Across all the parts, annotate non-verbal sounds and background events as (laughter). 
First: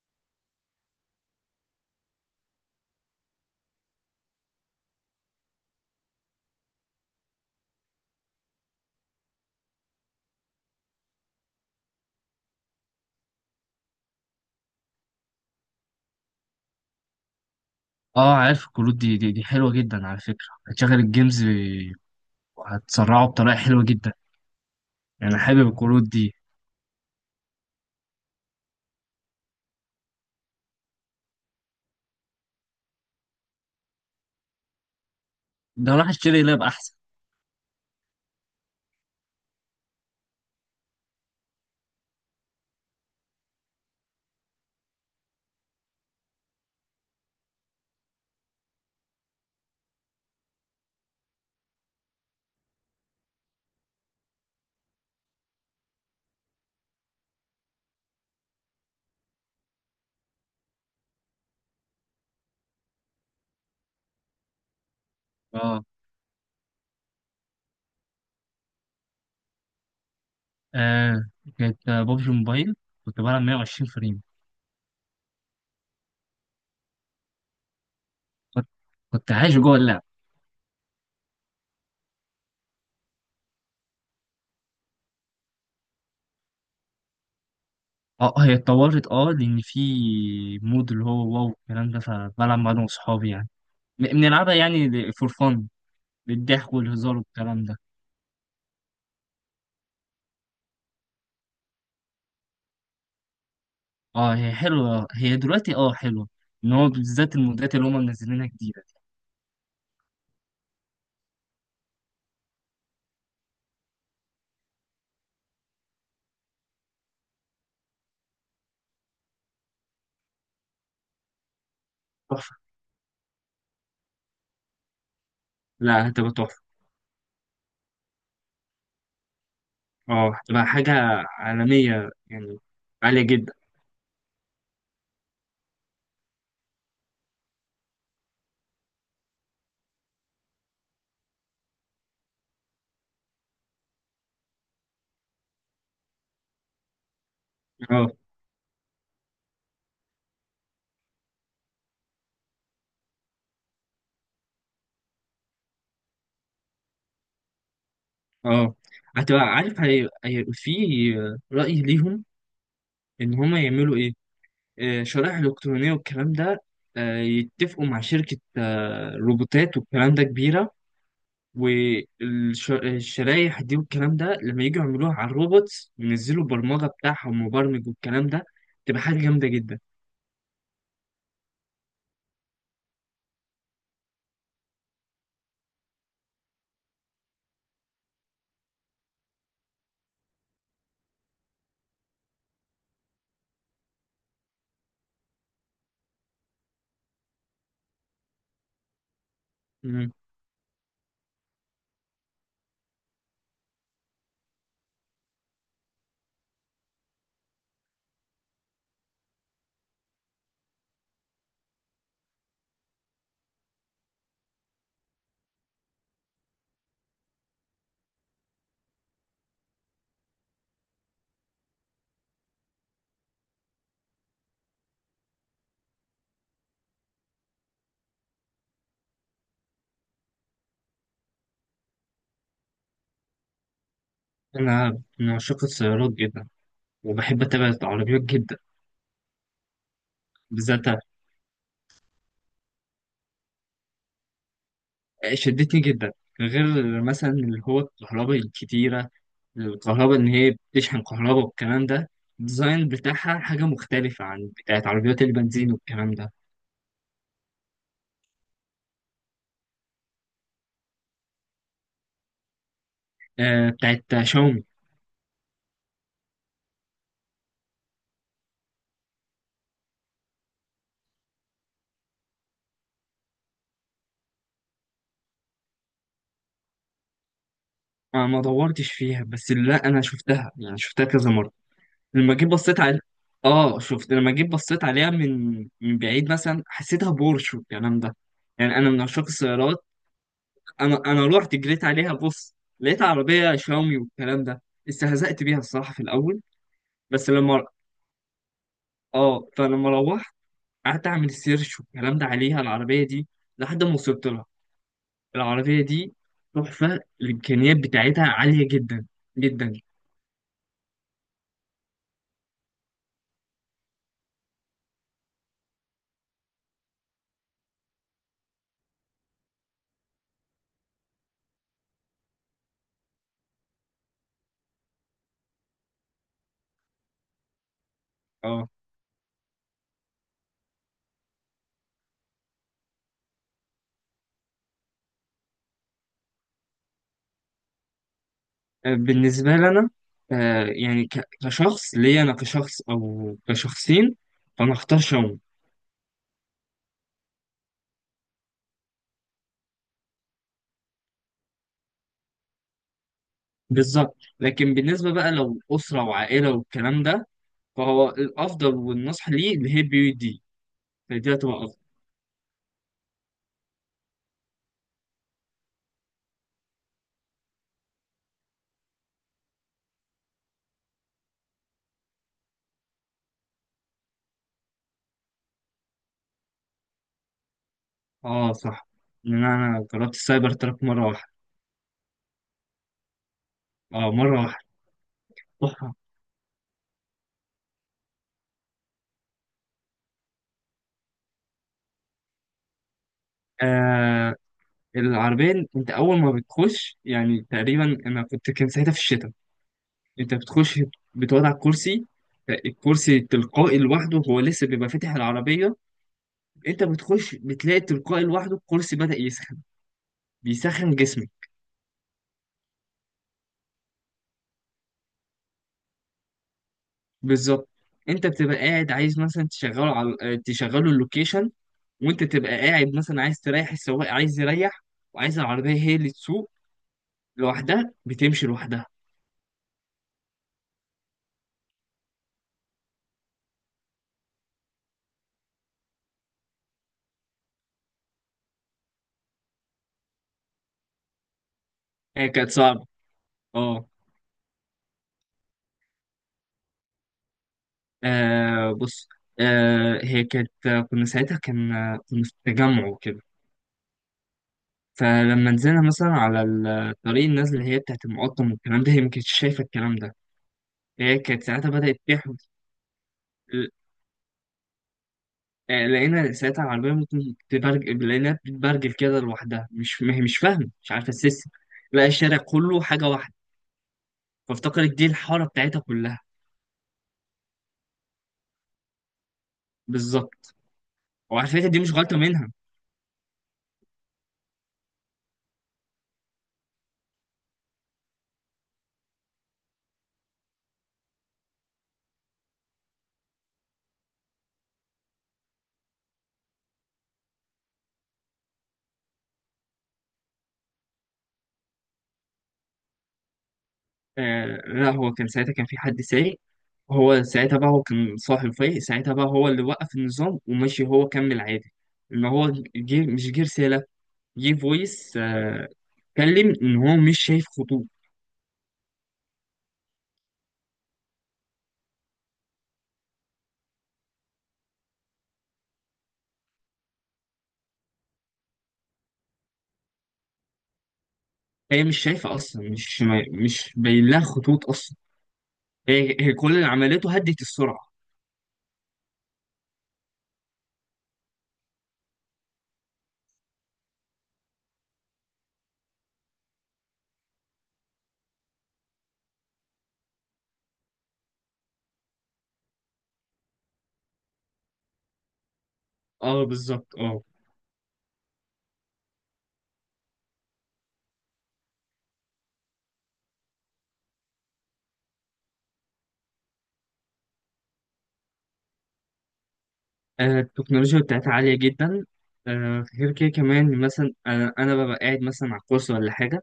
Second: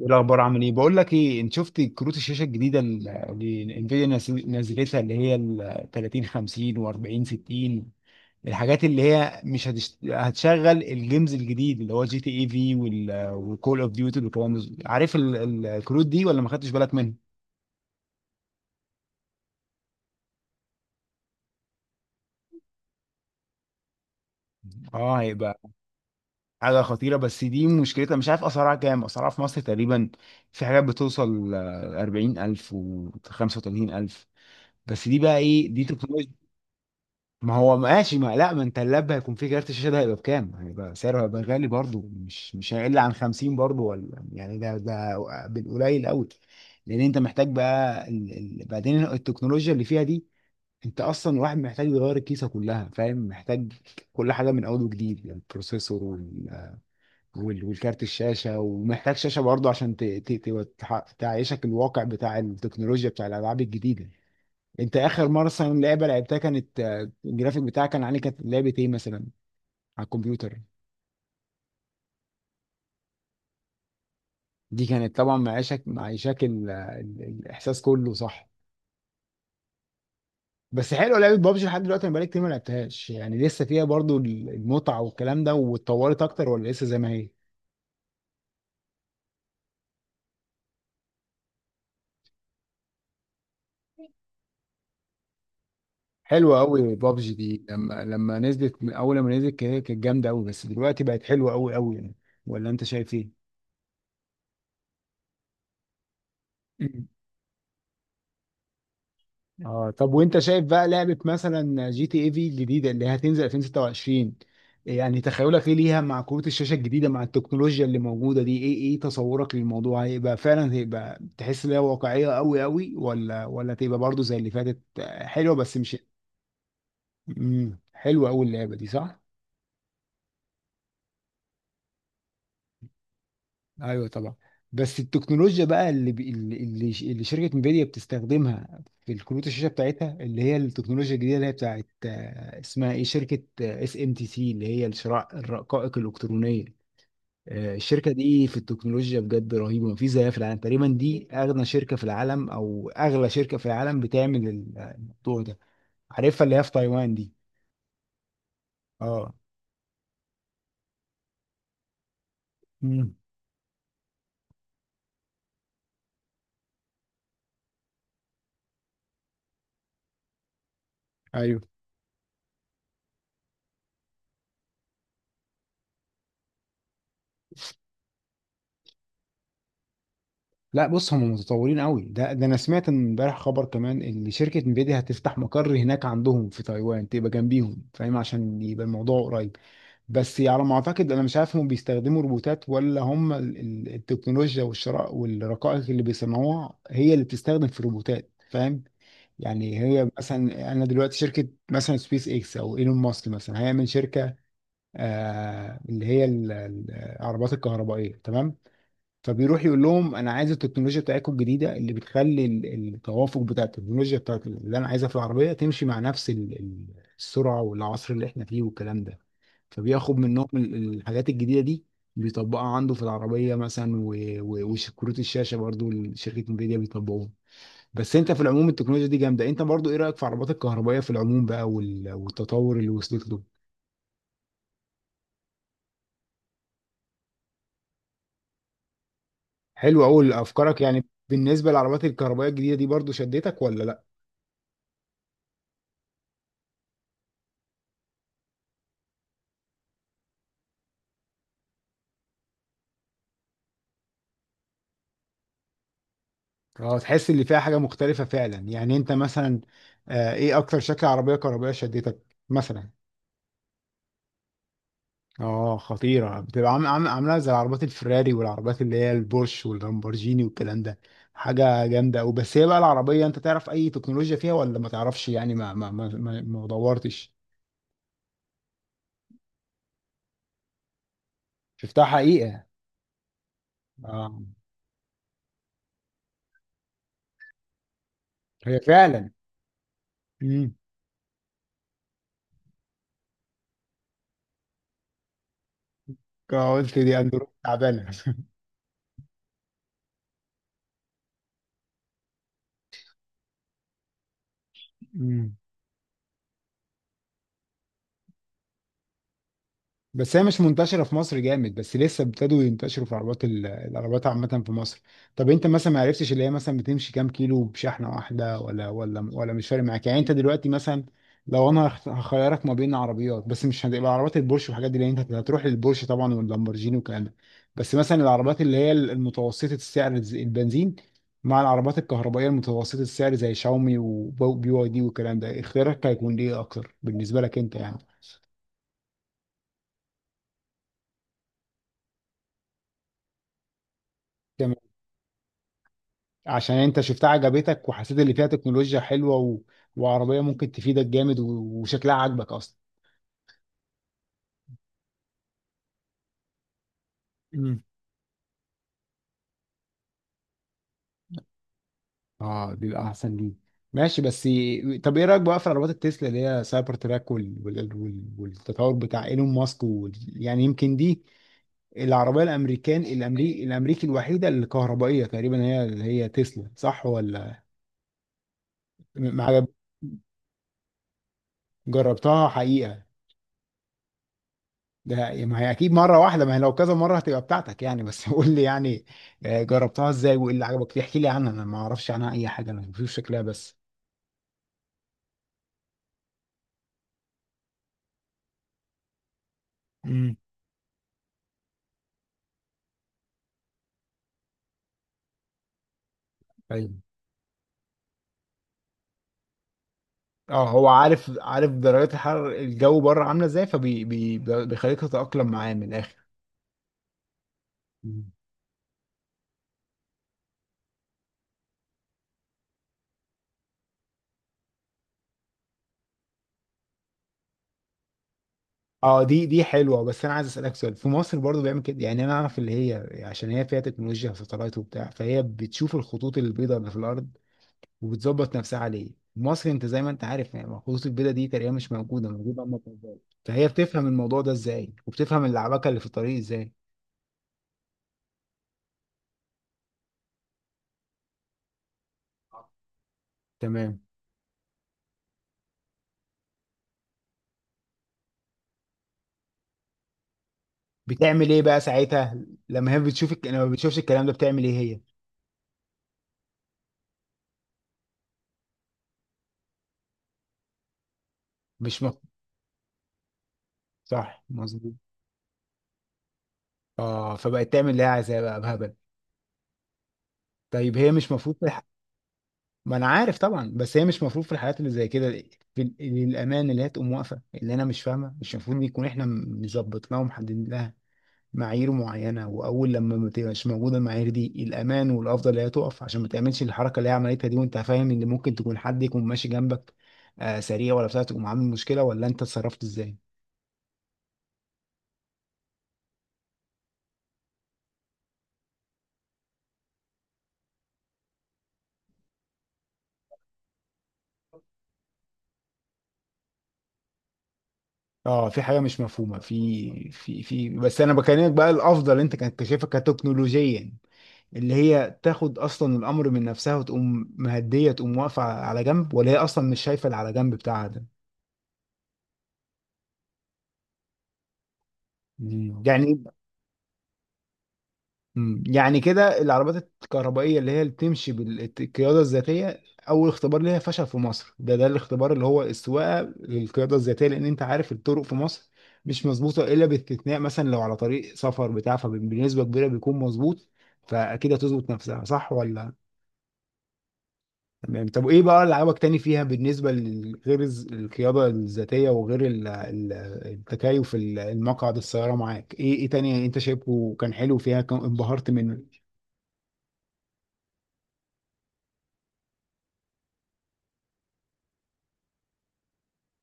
ايه الاخبار؟ عامل ايه؟ بقول لك ايه، انت شفت كروت الشاشه الجديده اللي انفيديا نزلتها اللي هي ال 30 50 و40 60؟ الحاجات اللي هي مش هتشت... هتشغل الجيمز الجديد اللي هو جي تي اي في والكول اوف ديوتي والكلام ده. عارف الكروت دي ولا ما خدتش بالك منها؟ اه، عارف الكروت دي دي حلوه جدا على فكره هتشغل الجيمز وهتسرعه بطريقه حلوه جدا. اه يعني أنا هيبقى حابب الكروت دي. حاجه خطيره، بس دي مشكلتها مش عارف اسعارها كام. اسعارها في مصر تقريبا في حاجات بتوصل 40,000 و 35,000. بس دي بقى ايه؟ دي ده راح تكنولوجيا. اشتري لاب احسن. ما هو ماشي، ما لا، ما انت اللاب هيكون فيه كارت الشاشه، ده هيبقى بكام؟ هيبقى سعره هيبقى غالي برضه، مش هيقل عن 50 برضه ولا؟ يعني ده بالقليل قوي. لان انت محتاج بقى بعدين التكنولوجيا اللي فيها دي. انت اصلا الواحد محتاج يغير الكيسه كلها، فاهم؟ محتاج كل حاجه من اول وجديد، يعني البروسيسور والكارت الشاشه، ومحتاج شاشه برضه عشان تعيشك الواقع بتاع التكنولوجيا بتاع الالعاب الجديده. انت اخر مره مثلا اه. لعبه لعبتها كانت الجرافيك بتاعها كان عليه، كانت لعبه ايه مثلا؟ على الكمبيوتر. آه، كانت بابجي موبايل. كنت بلعب 120 فريم. دي كانت طبعا معيشك، معيشك الاحساس كله، صح؟ كنت كنت عايش جوه اللعب. بس حلوه لعبه بابجي. لحد دلوقتي انا بقالي كتير ما لعبتهاش، يعني لسه فيها برضو المتعه والكلام ده؟ واتطورت اكتر ولا لسه زي ما هي؟ اه، هي اتطورت. اه، لان في مود اللي هو واو الكلام ده، فبلعب مع انا واصحابي يعني. بنلعبها يعني فور فن، حلوه للضحك قوي والهزار بابجي والكلام دي. ده. لما لما نزلت اول لما نزلت كده كانت جامده قوي، بس دلوقتي بقت حلوه قوي يعني. ولا انت شايف اه هي حلوه، هي دلوقتي اه حلوه، ان هو ايه؟ بالذات المودات اللي هم منزلينها جديده دي. اه. طب وانت شايف بقى لعبة مثلا جي تي اي في الجديدة اللي هتنزل 2026؟ يعني تخيلك ايه ليها مع كروت الشاشة الجديدة مع التكنولوجيا اللي موجودة دي؟ ايه تصورك للموضوع؟ هيبقى فعلا هيبقى تحس ان هي واقعية تحفه. قوي ولا تبقى برضو زي اللي فاتت حلوة بس مش؟ لا هتبقى تحفه. مم. حلوة قوي اللعبة دي صح؟ اه هتبقى حاجة عالمية يعني، عالية جدا. ايوه طبعا. بس التكنولوجيا بقى اللي بي- اللي اللي ش- اللي شركه انفيديا بتستخدمها في الكروت الشاشه بتاعتها، اللي هي التكنولوجيا الجديده اللي هي بتاعت اسمها ايه، شركه اس ام تي سي اللي هي الشراء الرقائق الالكترونيه. الشركه اه. دي في التكنولوجيا بجد رهيبه، مفيش زيها في العالم تقريبا. دي اغنى شركه في العالم او اغلى شركه في العالم بتعمل الموضوع ده. عارفها اللي هي في تايوان دي؟ اه اه. هتبقى عارف في رأي ليهم امم. إن هما يعملوا إيه، شرائح إلكترونية والكلام ده، يتفقوا مع شركة روبوتات والكلام ده كبيرة، ايوه. والشرايح دي والكلام ده لما يجوا يعملوها على الروبوتس وينزلوا البرمجة بتاعها ومبرمج والكلام ده، تبقى حاجة جامدة جدا. لا بص، هم متطورين قوي. ده انا سمعت إن امبارح خبر كمان ان شركه انفيديا هتفتح مقر هناك عندهم في تايوان تبقى جنبيهم، فاهم؟ عشان يبقى الموضوع قريب. بس على ما اعتقد انا مش عارف هم بيستخدموا روبوتات ولا هم التكنولوجيا والشراء والرقائق اللي بيصنعوها هي اللي بتستخدم في الروبوتات، فاهم؟ يعني هي مم. مثلا انا دلوقتي شركه مثلا سبيس اكس او ايلون ماسك مثلا هيعمل شركه اللي هي العربات الكهربائيه، تمام؟ فبيروح يقول لهم انا عايز التكنولوجيا بتاعتكم الجديده اللي بتخلي التوافق بتاع التكنولوجيا بتاعت اللي انا عايزها في العربيه تمشي مع نفس السرعه والعصر اللي احنا فيه والكلام ده. فبياخد منهم الحاجات الجديده دي، بيطبقها عنده في العربيه مثلا وكروت الشاشه برضو شركه انفيديا بيطبقوها. بس انت في العموم التكنولوجيا دي جامده. انت برضو ايه رايك في العربات الكهربائيه في العموم بقى والتطور اللي وصلت له؟ أنا من عشاق السيارات جدا وبحب أتابع العربيات جدا. حلو قوي افكارك. بالذات يعني بالنسبه للعربات الكهربائيه الجديده دي برضو شدتك ولا لا؟ شدتني جدا، غير مثلا اللي هو الكهرباء الكتيرة، الكهرباء إن هي بتشحن كهرباء والكلام ده. الديزاين بتاعها حاجة مختلفة عن بتاعت عربيات البنزين والكلام ده. اه تحس اللي فيها حاجة مختلفة فعلا يعني. انت مثلا آه، ايه اكتر شكل عربية كهربائية شدتك مثلا؟ آه، بتاعت شاومي. اه خطيرة بتبقى عاملة زي العربيات الفراري والعربيات اللي هي البورش واللامبورجيني والكلام ده. حاجة جامدة أوي. بس هي بقى العربية انت تعرف اي تكنولوجيا فيها ولا ما تعرفش يعني؟ ما دورتش. أنا ما دورتش فيها، بس لا أنا شفتها يعني، شفتها كذا مرة. شفتها لما جيت حقيقة؟ بصيت على آه، شفت لما اه جيت بصيت عليها من بعيد مثلا حسيتها بورش والكلام ده. يعني هي أنا من عشاق فعلا. السيارات. امم. أنا رحت جريت عليها بص، لقيت عربية شاومي والكلام ده. استهزأت بيها الصراحة في الأول. قلت دي بس اندرويد لما تعبانة. (laughs) اه، فلما روحت قعدت اعمل سيرش والكلام ده عليها، العربيه دي لحد ما وصلت لها. امم. العربيه دي تحفه، الامكانيات بتاعتها عاليه جدا جدا. بس هي مش منتشرة في مصر جامد، بس لسه ابتدوا ينتشروا في عربات العربات عامة في مصر. طب انت مثلا ما عرفتش اللي هي مثلا بتمشي كام كيلو بشحنة واحدة ولا مش فارق معاك يعني؟ انت دلوقتي مثلا لو انا هخيرك ما بين عربيات، بس مش هتبقى عربات البورش والحاجات دي لان انت هتروح للبورش طبعا واللامبورجيني والكلام ده، بس مثلا العربات اه اللي هي المتوسطة السعر البنزين مع العربات الكهربائية المتوسطة السعر زي شاومي وبي واي دي والكلام ده، اختيارك هيكون ايه اكتر بالنسبة لك انت يعني؟ بالنسبه لنا، يعني كشخص ليا، انا كشخص او كشخصين، فانا اختار شاومي. عشان انت شفتها عجبتك وحسيت اللي فيها تكنولوجيا حلوة وعربية ممكن تفيدك جامد وشكلها عاجبك اصلا. بالظبط. لكن بالنسبه بقى لو اسره وعائله والكلام ده، مم. فهو الافضل والنصح ليه اللي هي بي يو دي، فدي هتبقى افضل. اه بيبقى احسن ليه. ماشي، بس طب ايه رايك بقى في عربيات التسلا اللي هي سايبر تراك والتطور بتاع ايلون ماسك يعني يمكن دي العربيه، الامريكان الامريكي الامريكي الوحيده الكهربائيه تقريبا هي هي تسلا صح ولا؟ اه صح، م- ما لان عجب- انا جربت السايبر تراك مره واحده. جربتها حقيقه؟ اه مره واحده. ده يعني ما هي اكيد تحفة. مره واحده. ما هي لو كذا مره هتبقى بتاعتك يعني. بس (laughs) قول لي يعني. جربتها ازاي وايه اللي عجبك فيها؟ احكي لي عنها، انا ما اعرفش عنها اي حاجه، انا بشوف شكلها بس. آه، العربية انت اول ما بتخش يعني، تقريبا انا كنت، كان ساعتها في الشتاء، انت امم. بتخش بتقعد على الكرسي، الكرسي تلقائي لوحده، هو لسه بيبقى فاتح العربية. انت طيب. بتخش بتلاقي تلقائي لوحده الكرسي بدأ يسخن، اه هو بيسخن جسمك. عارف، عارف درجات الحرارة الجو بره عامله ازاي، فبي بي بيخليك تتاقلم معاه من الاخر. بالظبط. انت مم. بتبقى قاعد عايز مثلا تشغله على تشغله اللوكيشن، وانت تبقى قاعد مثلا عايز تريح السواق، عايز يريح، وعايز العربية هي اللي تسوق لوحدها، بتمشي لوحدها. اه دي حلوه. بس انا عايز اسالك سؤال، في مصر برضو بيعمل كده؟ يعني انا اعرف اللي هي عشان هي فيها تكنولوجيا وساتلايت وبتاع، فهي بتشوف الخطوط البيضاء اللي في الارض وبتظبط نفسها عليه. مصر انت زي ما انت عارف يعني خطوط البيضاء دي تقريبا مش هي موجوده، كانت موجوده اما صعبة. موبايل. فهي اه. بتفهم الموضوع ده ازاي وبتفهم اللعبكه اللي في الطريق ازاي؟ آه بص، آه هي كانت، كنا ساعتها كان، كنا في تجمع وكده. تمام. فلما نزلنا مثلا على الطريق النازل اللي هي بتاعت المقطم والكلام ده، هي ما كانتش شايفة الكلام ده. هي كانت بتعمل ايه ساعتها بقى بدأت تحب. ساعتها لما هي بتشوفش الكلام ده؟ بتعمل ايه هي؟ لقينا ساعتها العربية ممكن تبرج، لقيناها بتبرجل كده لوحدها، مش ما هي مش فاهمة، مش عارفة السيستم، مش لقى مف... الشارع كله حاجة واحدة، صح، فافتكرت مظبوط. دي الحارة بتاعتها كلها. اه فبقت تعمل اللي هي عايزاه بقى بهبل. بالظبط. طيب هي مش وعلى مفروض فكرة دي مش غلطة منها. ما انا عارف طبعا، بس هي مش مفروض في الحالات اللي زي كده في الامان اللي هي تقوم واقفه؟ اللي انا مش فاهمه، مش المفروض يكون احنا مظبطناها ومحددين لها معايير معينه، واول لما ما تبقاش موجوده المعايير دي الامان والافضل اللي هي تقف عشان ما تعملش الحركه اللي هي عملتها دي، وانت فاهم ان ممكن تكون حد يكون ماشي جنبك آه سريع ولا بتاع، تقوم عامل مشكله. ولا انت اتصرفت ازاي؟ آه لا، هو كان ساعتها كان في حد سايق، هو ساعتها بقى هو كان صاحب فايق، ساعتها بقى هو اللي وقف النظام ومشي هو كمل عادي. ان هو جه، مش جه رسالة، جه فويس آه، كلم ان هو مش شايف خطوط. اه، في حاجه مش مفهومه في في في بس انا بكلمك بقى، الافضل انت كنت شايفها كتكنولوجيا اللي هي تاخد اصلا الامر من نفسها وتقوم مهديه، تقوم واقفه على جنب، ولا هي اصلا مش شايفه اللي على جنب بتاعها ده؟ هي مش شايفة اصلا، مش مش باين لها خطوط اصلا. مم. هي يعني. هي كل اللي عملته هدت السرعة. مم. يعني كده العربيات الكهربائية اللي هي اللي بتمشي بالقيادة الذاتية أول اختبار ليها فشل في مصر. ده الاختبار اللي هو السواقة للقيادة الذاتية، لأن أنت عارف الطرق في مصر مش مظبوطة إلا باستثناء مثلا لو على طريق سفر بتاع، فبنسبة كبيرة بيكون مظبوط. فأكيد هتظبط نفسها، صح ولا؟ اه بالظبط اه. تمام. طب إيه بقى اللي عجبك تاني فيها بالنسبة لغير القيادة الذاتية وغير التكيف المقعد السيارة معاك؟ إيه تاني أنت شايفه كان حلو فيها كان انبهرت منه؟ آه، التكنولوجيا بتاعتها عالية جدا. غير كده كمان مثلا، انا ببقى قاعد مثلا على الكرسي ولا حاجة،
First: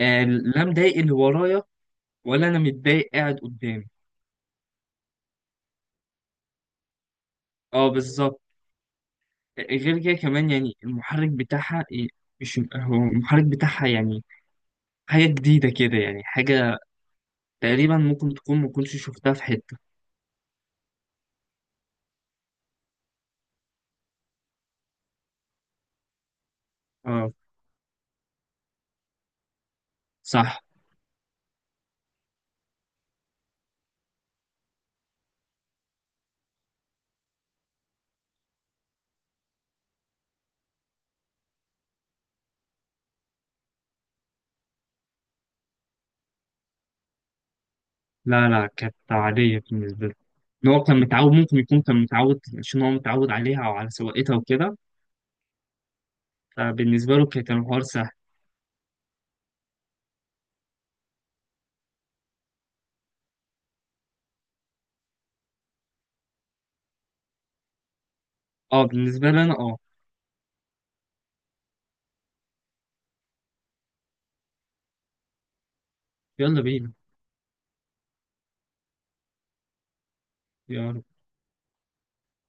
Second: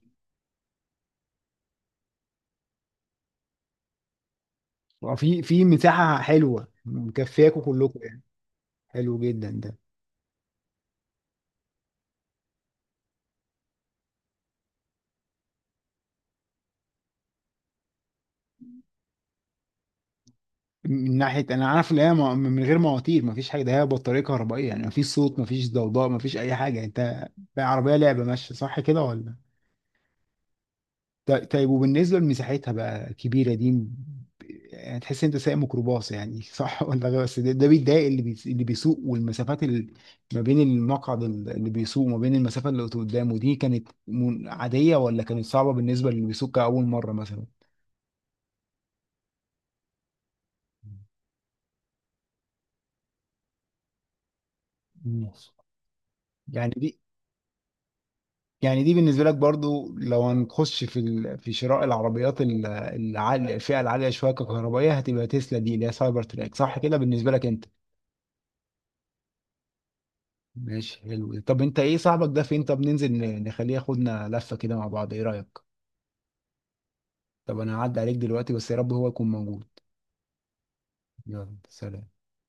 لا مضايق اللي ورايا ولا انا متضايق قاعد قدامي. آه، في مساحة حلوة مكفياكوا اه كلكم يعني. بالظبط. حلو جدا ده. غير كده كمان يعني المحرك بتاعها إيه، مش هو المحرك بتاعها يعني حاجة جديدة كده، يعني حاجة تقريبا ممكن تكون ما كنتش شفتها في حتة. من ناحية أنا عارف إن هي من غير مواتير مفيش حاجة، ده هي بطارية كهربائية يعني مفيش صوت مفيش ضوضاء مفيش أي حاجة. أنت اه بقى عربية لعبة ماشية، صح كده ولا؟ صح. طيب، وبالنسبة لمساحتها بقى كبيرة دي يعني تحس أنت سايق ميكروباص يعني، صح؟ (laughs) ولا غير، بس ده بيتضايق اللي بيسوق؟ والمسافات اللي ما بين المقعد اللي بيسوق وما بين المسافة اللي قدامه دي كانت عادية ولا كانت صعبة بالنسبة للي بيسوق كأول مرة مثلا؟ لا لا كانت عادية بالنسبة له، ان هو كان متعود، ممكن يكون كان متعود عشان هو متعود عليها او على سواقتها وكده. ماشي. يعني دي فبالنسبة له كانت الحوار سهل. يعني دي بالنسبة لك برضو لو هنخش في في شراء العربيات العالية، الفئة العالية شوية ككهربائية، هتبقى تسلا دي اللي هي سايبر تراك، صح كده بالنسبة لك انت؟ اه بالنسبة لي انا اه. ماشي حلو ده. طب انت ايه، صاحبك ده فين؟ طب ننزل نخليه ياخدنا لفة كده مع بعض، ايه رأيك؟ يلا بينا. طب انا هعدي عليك دلوقتي، بس يا رب هو يكون موجود. يلا. يلا سلام.